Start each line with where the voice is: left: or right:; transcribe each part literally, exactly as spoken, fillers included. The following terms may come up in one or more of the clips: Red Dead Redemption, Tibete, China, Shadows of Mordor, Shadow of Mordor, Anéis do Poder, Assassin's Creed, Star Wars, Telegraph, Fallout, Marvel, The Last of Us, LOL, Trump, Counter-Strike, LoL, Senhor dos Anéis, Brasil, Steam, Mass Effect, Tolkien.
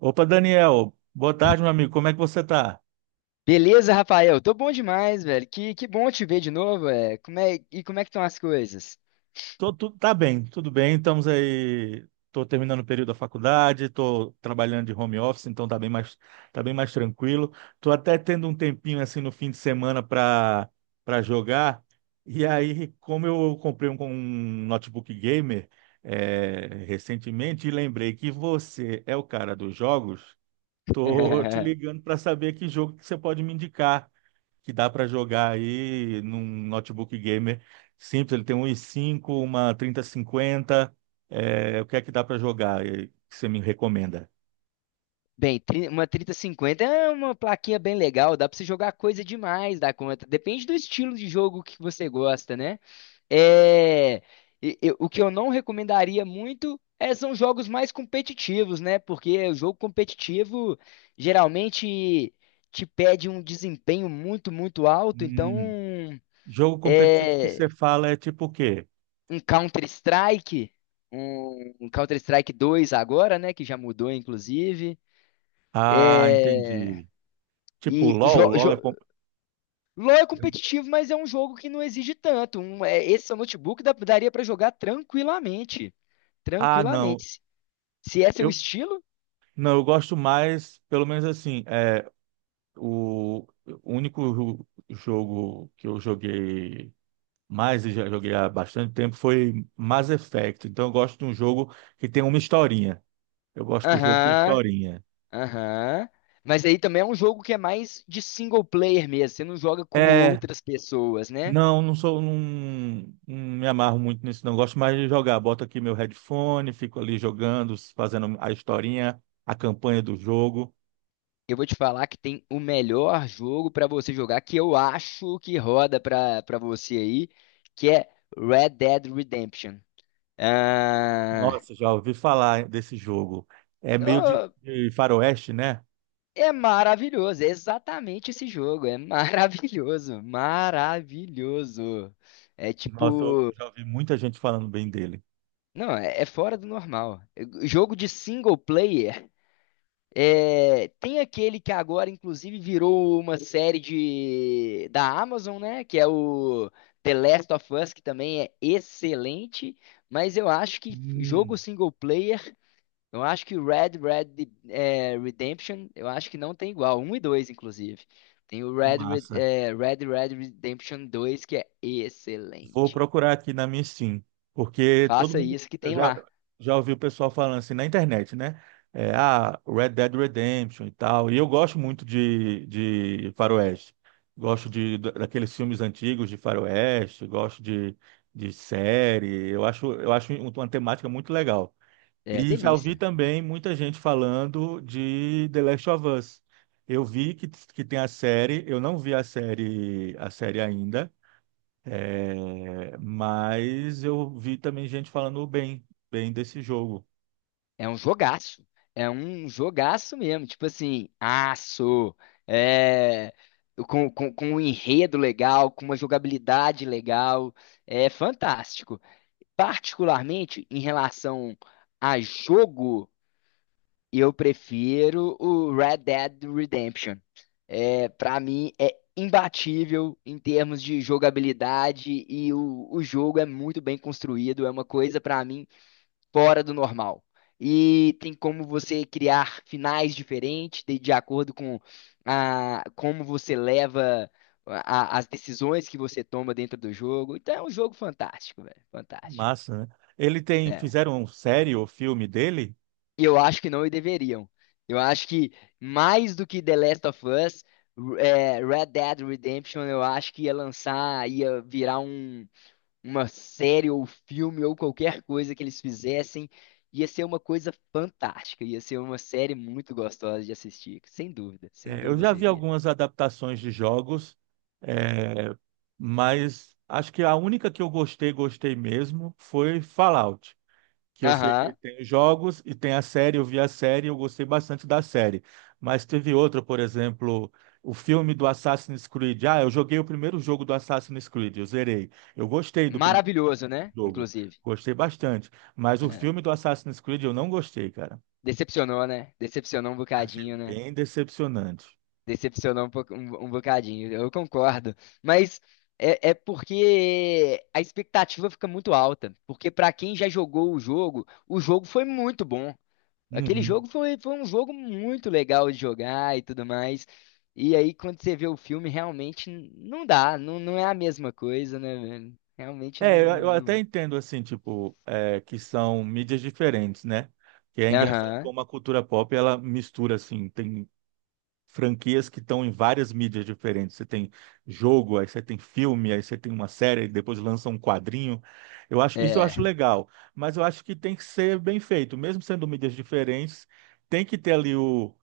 right: Opa, Daniel. Boa tarde, meu amigo. Como é que você tá?
left: Beleza, Rafael? Tô bom demais, velho. Que, que bom te ver de novo, é. Como é, e como é que estão as coisas?
right: Tô, tu- tá bem, tudo bem. Estamos aí. Tô terminando o período da faculdade, tô trabalhando de home office, então tá bem mais, tá bem mais tranquilo. Tô até tendo um tempinho assim no fim de semana para para jogar. E aí, como eu comprei um, um notebook gamer é, recentemente e lembrei que você é o cara dos jogos, tô te ligando para saber que jogo que você pode me indicar. Que dá para jogar aí num notebook gamer simples. Ele tem um i cinco, uma trinta cinquenta. É, o que é que dá para jogar eh, que você me recomenda?
left: Bem, tri- uma trinta cinquenta é uma plaquinha bem legal, dá pra você jogar coisa demais da conta. Depende do estilo de jogo que você gosta, né? É, e- eu- o que eu não recomendaria muito é, são jogos mais competitivos, né? Porque o jogo competitivo geralmente te pede um desempenho muito, muito alto, então
right: Hum, jogo competitivo que
left: é,
right: você fala é tipo o quê?
left: um Counter-Strike, um um Counter-Strike dois agora, né? Que já mudou, inclusive.
right: Ah,
left: É...
right: entendi. Tipo
left: E o
right: LOL,
left: jo-
right: LOL
left: jo-
right: é com-
left: LoL é competitivo, mas é um jogo que não exige tanto. Um, é, esse seu notebook dá- daria pra jogar tranquilamente.
right: Ah, não.
left: Tranquilamente. Se se é seu
right: Eu
left: estilo,
right: Não, eu gosto mais, pelo menos assim, é o o único jo- jogo que eu joguei, mas eu já joguei há bastante tempo, foi Mass Effect. Então eu gosto de um jogo que tem uma historinha. Eu gosto de jogo com
left: aham,
right: historinha.
left: aham. Mas aí também é um jogo que é mais de single player mesmo. Você não joga com
right: É,
left: outras pessoas, né?
right: não, não sou, não, não me amarro muito nisso, não. Gosto mais de jogar. Boto aqui meu headphone, fico ali jogando, fazendo a historinha, a campanha do jogo.
left: Eu vou te falar que tem o melhor jogo pra você jogar, que eu acho que roda pra para você aí, que é Red Dead Redemption. Ah,
right: Nossa, já ouvi falar desse jogo. É meio de,
left: oh,
right: de faroeste, né?
left: é maravilhoso, é exatamente esse jogo, é maravilhoso, maravilhoso. É
right: Nossa, eu
left: tipo,
right: já ouvi muita gente falando bem dele.
left: não, é, é fora do normal. Jogo de single player. É, tem aquele que agora, inclusive, virou uma série de, da Amazon, né? Que é o The Last of Us, que também é excelente. Mas eu acho que jogo
right: Hum,
left: single player, eu acho que Red Red é, Redemption, eu acho que não tem igual. Um e dois, inclusive. Tem o
right: que
left: Red, Red,
right: massa.
left: é, Red Red Redemption dois que é
right: Vou
left: excelente.
right: procurar aqui na minha Steam, porque todo
left: Faça
right: mundo
left: isso que
right: eu
left: tem
right: já
left: lá.
right: já ouviu o pessoal falando assim na internet, né? É, ah, Red Dead Redemption e tal. E eu gosto muito de, de faroeste. Gosto de da- daqueles filmes antigos de faroeste, gosto de, de série. Eu acho eu acho um, uma temática muito legal.
left: É
right: E já ouvi
left: delícia.
right: também muita gente falando de The Last of Us. Eu vi que, que tem a série, eu não vi a série a série ainda. É, mas eu vi também gente falando bem, bem desse jogo.
left: É um jogaço. É um jogaço mesmo. Tipo assim, aço, é, com, com, com um enredo legal, com uma jogabilidade legal. É fantástico. Particularmente em relação a jogo, eu prefiro o Red Dead Redemption. É, para mim, é imbatível em termos de jogabilidade e o, o jogo é muito bem construído. É uma coisa, para mim, fora do normal. E tem como você criar finais diferentes de, de acordo com a, como você leva a- as decisões que você toma dentro do jogo. Então é um jogo fantástico, velho. Fantástico.
right: Massa, né? Ele tem,
left: É.
right: fizeram série ou filme dele?
left: E eu acho que não deveriam. Eu acho que mais do que The Last of Us, é, Red Dead Redemption, eu acho que ia lançar, ia virar um uma série ou filme ou qualquer coisa que eles fizessem, ia ser uma coisa fantástica, ia ser uma série muito gostosa de assistir, sem dúvida, sem
right: É, eu
left: dúvida
right: já vi
left: seria.
right: algumas adaptações de jogos, é, mas acho que a única que eu gostei, gostei mesmo, foi Fallout. Que eu sei que
left: Aham,
right: tem os jogos e tem a série, eu vi a série, eu gostei bastante da série. Mas teve outra, por exemplo, o filme do Assassin's Creed. Ah, eu joguei o primeiro jogo do Assassin's Creed, eu zerei. Eu gostei do primeiro
left: maravilhoso, né?
right: jogo,
left: Inclusive.
right: gostei bastante. Mas o
left: É.
right: filme do Assassin's Creed eu não gostei, cara.
left: Decepcionou, né? Decepcionou um
right: Achei
left: bocadinho, né?
right: bem decepcionante.
left: Decepcionou um, pouco- um, um bocadinho, eu concordo. Mas é, é porque a expectativa fica muito alta. Porque pra quem já jogou o jogo, o jogo foi muito bom. Aquele
right: Uhum.
left: jogo foi, foi um jogo muito legal de jogar e tudo mais. E aí, quando você vê o filme, realmente n- não dá, não, não é a mesma coisa, né, velho? Realmente
right: É, eu,
left: não, não,
right: eu até
left: não.
right: entendo, assim, tipo, é, que são mídias diferentes, né? Que é engraçado
left: Aham,
right: como a cultura pop, ela mistura, assim, tem franquias que estão em várias mídias diferentes. Você tem jogo, aí você tem filme, aí você tem uma série, depois lança um quadrinho. Eu acho, isso eu acho
left: é.
right: legal, mas eu acho que tem que ser bem feito, mesmo sendo mídias diferentes, tem que ter ali o,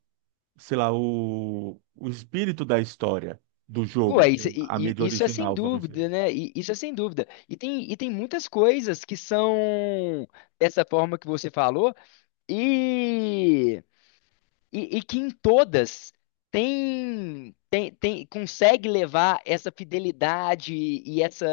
right: sei lá, o, o espírito da história do jogo,
left: Ué,
right: do que é
left: isso,
right: a
left: e-
right: mídia
left: e- Isso é sem
right: original, vamos dizer
left: dúvida,
right: isso.
left: né? E- Isso é sem dúvida. E tem, e tem muitas coisas que são dessa forma que você falou, e. E, e que em todas tem, tem, tem, Consegue levar essa fidelidade e essa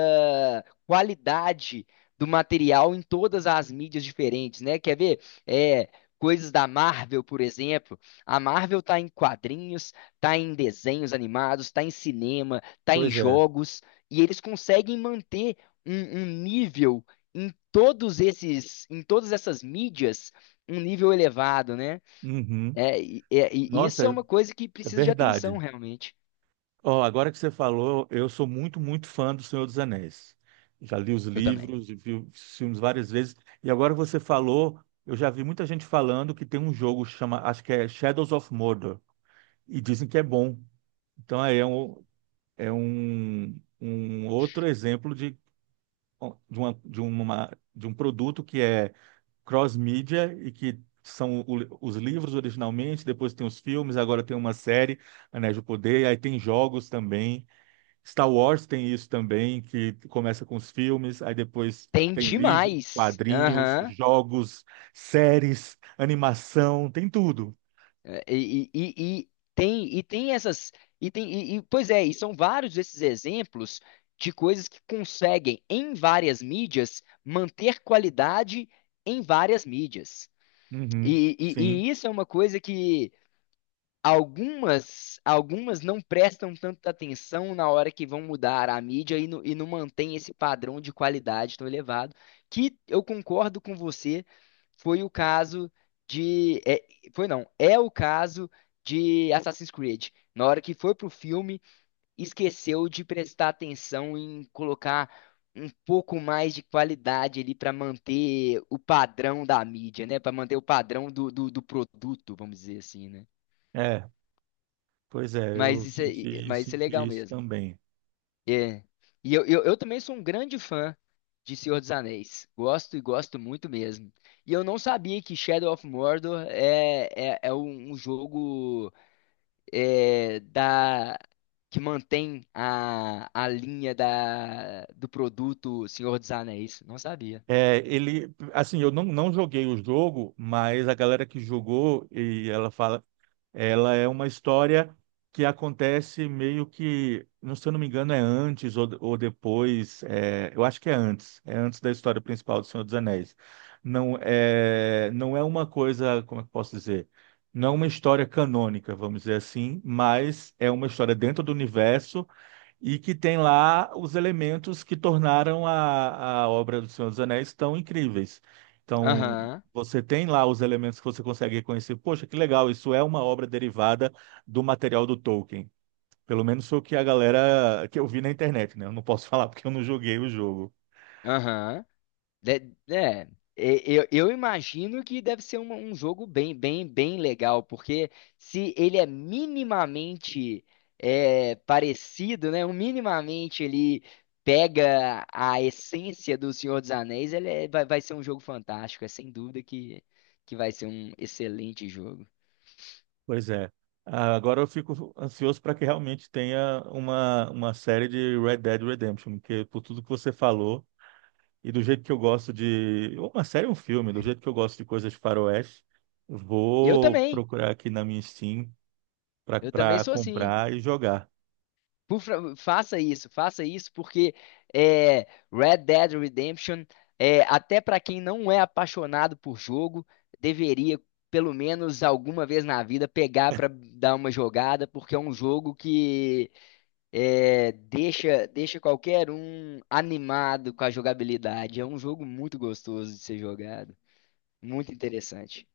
left: qualidade do material em todas as mídias diferentes, né? Quer ver? É, coisas da Marvel, por exemplo. A Marvel tá em quadrinhos, tá em desenhos animados, tá em cinema, tá em
right: Pois é.
left: jogos, e eles conseguem manter um, um nível em todos esses, em todas essas mídias, um nível elevado, né?
right: Uhum.
left: É, e, é, e
right: Nossa,
left: isso é
right: é
left: uma coisa que
right: é
left: precisa de atenção,
right: verdade.
left: realmente.
right: Ó, agora que você falou, eu sou muito, muito fã do Senhor dos Anéis. Já li os
left: Eu também.
right: livros e vi os filmes várias vezes. E agora que você falou, eu já vi muita gente falando que tem um jogo que chama, acho que é Shadows of Mordor, e dizem que é bom. Então aí é um, é um, um outro exemplo de, de, uma, de, uma, de um produto que é cross-mídia e que são o- os livros originalmente, depois tem os filmes, agora tem uma série, Anéis do Poder, aí tem jogos também. Star Wars tem isso também, que começa com os filmes, aí depois
left: Tem
right: tem livros,
left: demais.
right: quadrinhos,
left: Aham.
right: jogos, séries, animação, tem tudo.
left: É, E, e, e- e tem, e tem essas. E tem, e, e- pois é, e são vários esses exemplos de coisas que conseguem, em várias mídias, manter qualidade em várias mídias.
right: Uhum,
left: E, e,
right: sim,
left: e isso é uma coisa que algumas, algumas não prestam tanta atenção na hora que vão mudar a mídia e, não- e não mantém esse padrão de qualidade tão elevado, que eu concordo com você, foi o caso de, é- foi não, é o caso de Assassin's Creed. Na hora que foi pro filme, esqueceu de prestar atenção em colocar um pouco mais de qualidade ali para manter o padrão da mídia, né? Para manter o padrão do, do do produto, vamos dizer assim, né?
right: é, pois é,
left: Mas
right: eu
left: isso é,
right: senti,
left: mas isso é legal
right: senti isso
left: mesmo.
right: também.
left: É. E eu, eu, eu também sou um grande fã de Senhor dos Anéis. Gosto e gosto muito mesmo. E eu não sabia que Shadow of Mordor é, é, é um, um jogo é, da, que mantém a, a linha da, do produto Senhor dos Anéis. Não sabia.
right: É, ele, assim, eu não, não joguei o jogo, mas a galera que jogou, e ela fala. Ela é uma história que acontece meio que, não se eu não me engano, é antes ou, ou depois. É, eu acho que é antes. É antes da história principal do Senhor dos Anéis. Não é, não é uma coisa, como é que eu posso dizer? Não é uma história canônica, vamos dizer assim, mas é uma história dentro do universo e que tem lá os elementos que tornaram a, a obra do Senhor dos Anéis tão incríveis. Então,
left: Aham,
right: você tem lá os elementos que você consegue reconhecer. Poxa, que legal, isso é uma obra derivada do material do Tolkien. Pelo menos foi o que a galera que eu vi na internet, né? Eu não posso falar porque eu não joguei o jogo.
left: aham. De- É, e- eu, eu imagino que deve ser um, um jogo bem, bem, bem legal, porque se ele é minimamente é, parecido, né? Um minimamente ele pega a essência do Senhor dos Anéis, ele é- vai, vai ser um jogo fantástico. É sem dúvida que, que vai ser um excelente jogo.
right: Pois é. Ah, agora eu fico ansioso para que realmente tenha uma, uma série de Red Dead Redemption, porque por tudo que você falou, e do jeito que eu gosto de ou uma série ou um filme, do jeito que eu gosto de coisas de faroeste,
left: Eu
right: vou
left: também,
right: procurar aqui na minha Steam
left: eu também
right: para
left: sou assim.
right: comprar e jogar.
left: Por fa- faça isso, faça isso, porque é, Red Dead Redemption, é, até para quem não é apaixonado por jogo, deveria, pelo menos alguma vez na vida, pegar para dar uma jogada, porque é um jogo que é, deixa, deixa qualquer um animado com a jogabilidade. É um jogo muito gostoso de ser jogado, muito interessante.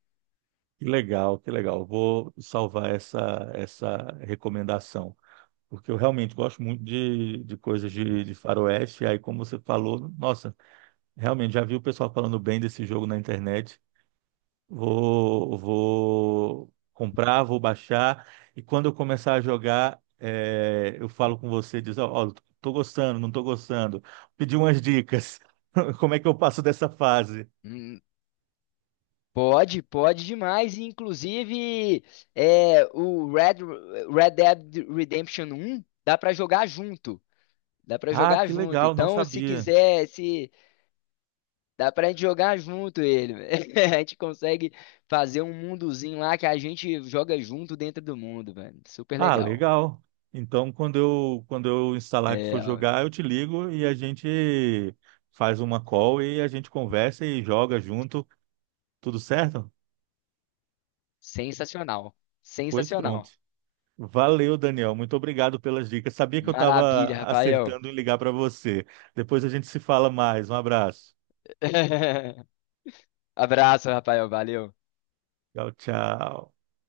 right: Que legal, que legal. Vou salvar essa essa recomendação, porque eu realmente gosto muito de, de coisas de, de faroeste. E aí, como você falou, nossa, realmente já vi o pessoal falando bem desse jogo na internet. Vou, vou comprar, vou baixar, e quando eu começar a jogar, é, eu falo com você, diz, ó, ó, tô gostando, não tô gostando. Pedi umas dicas. Como é que eu passo dessa fase?
left: Hum, Pode, pode demais. E, inclusive, é, o Red, Red Dead Redemption um dá pra jogar junto. Dá pra
right: Ah,
left: jogar
right: que
left: junto.
right: legal, não
left: Então, se
right: sabia.
left: quiser, se dá pra gente jogar junto ele. A gente consegue fazer um mundozinho lá que a gente joga junto dentro do mundo, velho. Super
right: Ah,
left: legal.
right: legal. Então, quando eu, quando eu instalar que for
left: É,
right: jogar, eu te ligo e a gente faz uma call e a gente conversa e joga junto. Tudo certo?
left: sensacional.
right: Pois pronto.
left: Sensacional.
right: Valeu, Daniel. Muito obrigado pelas dicas. Sabia que eu estava
left: Maravilha, Rafael.
right: acertando em ligar para você. Depois a gente se fala mais. Um abraço.
left: Abraço, Rafael. Valeu.
right: Tchau, tchau.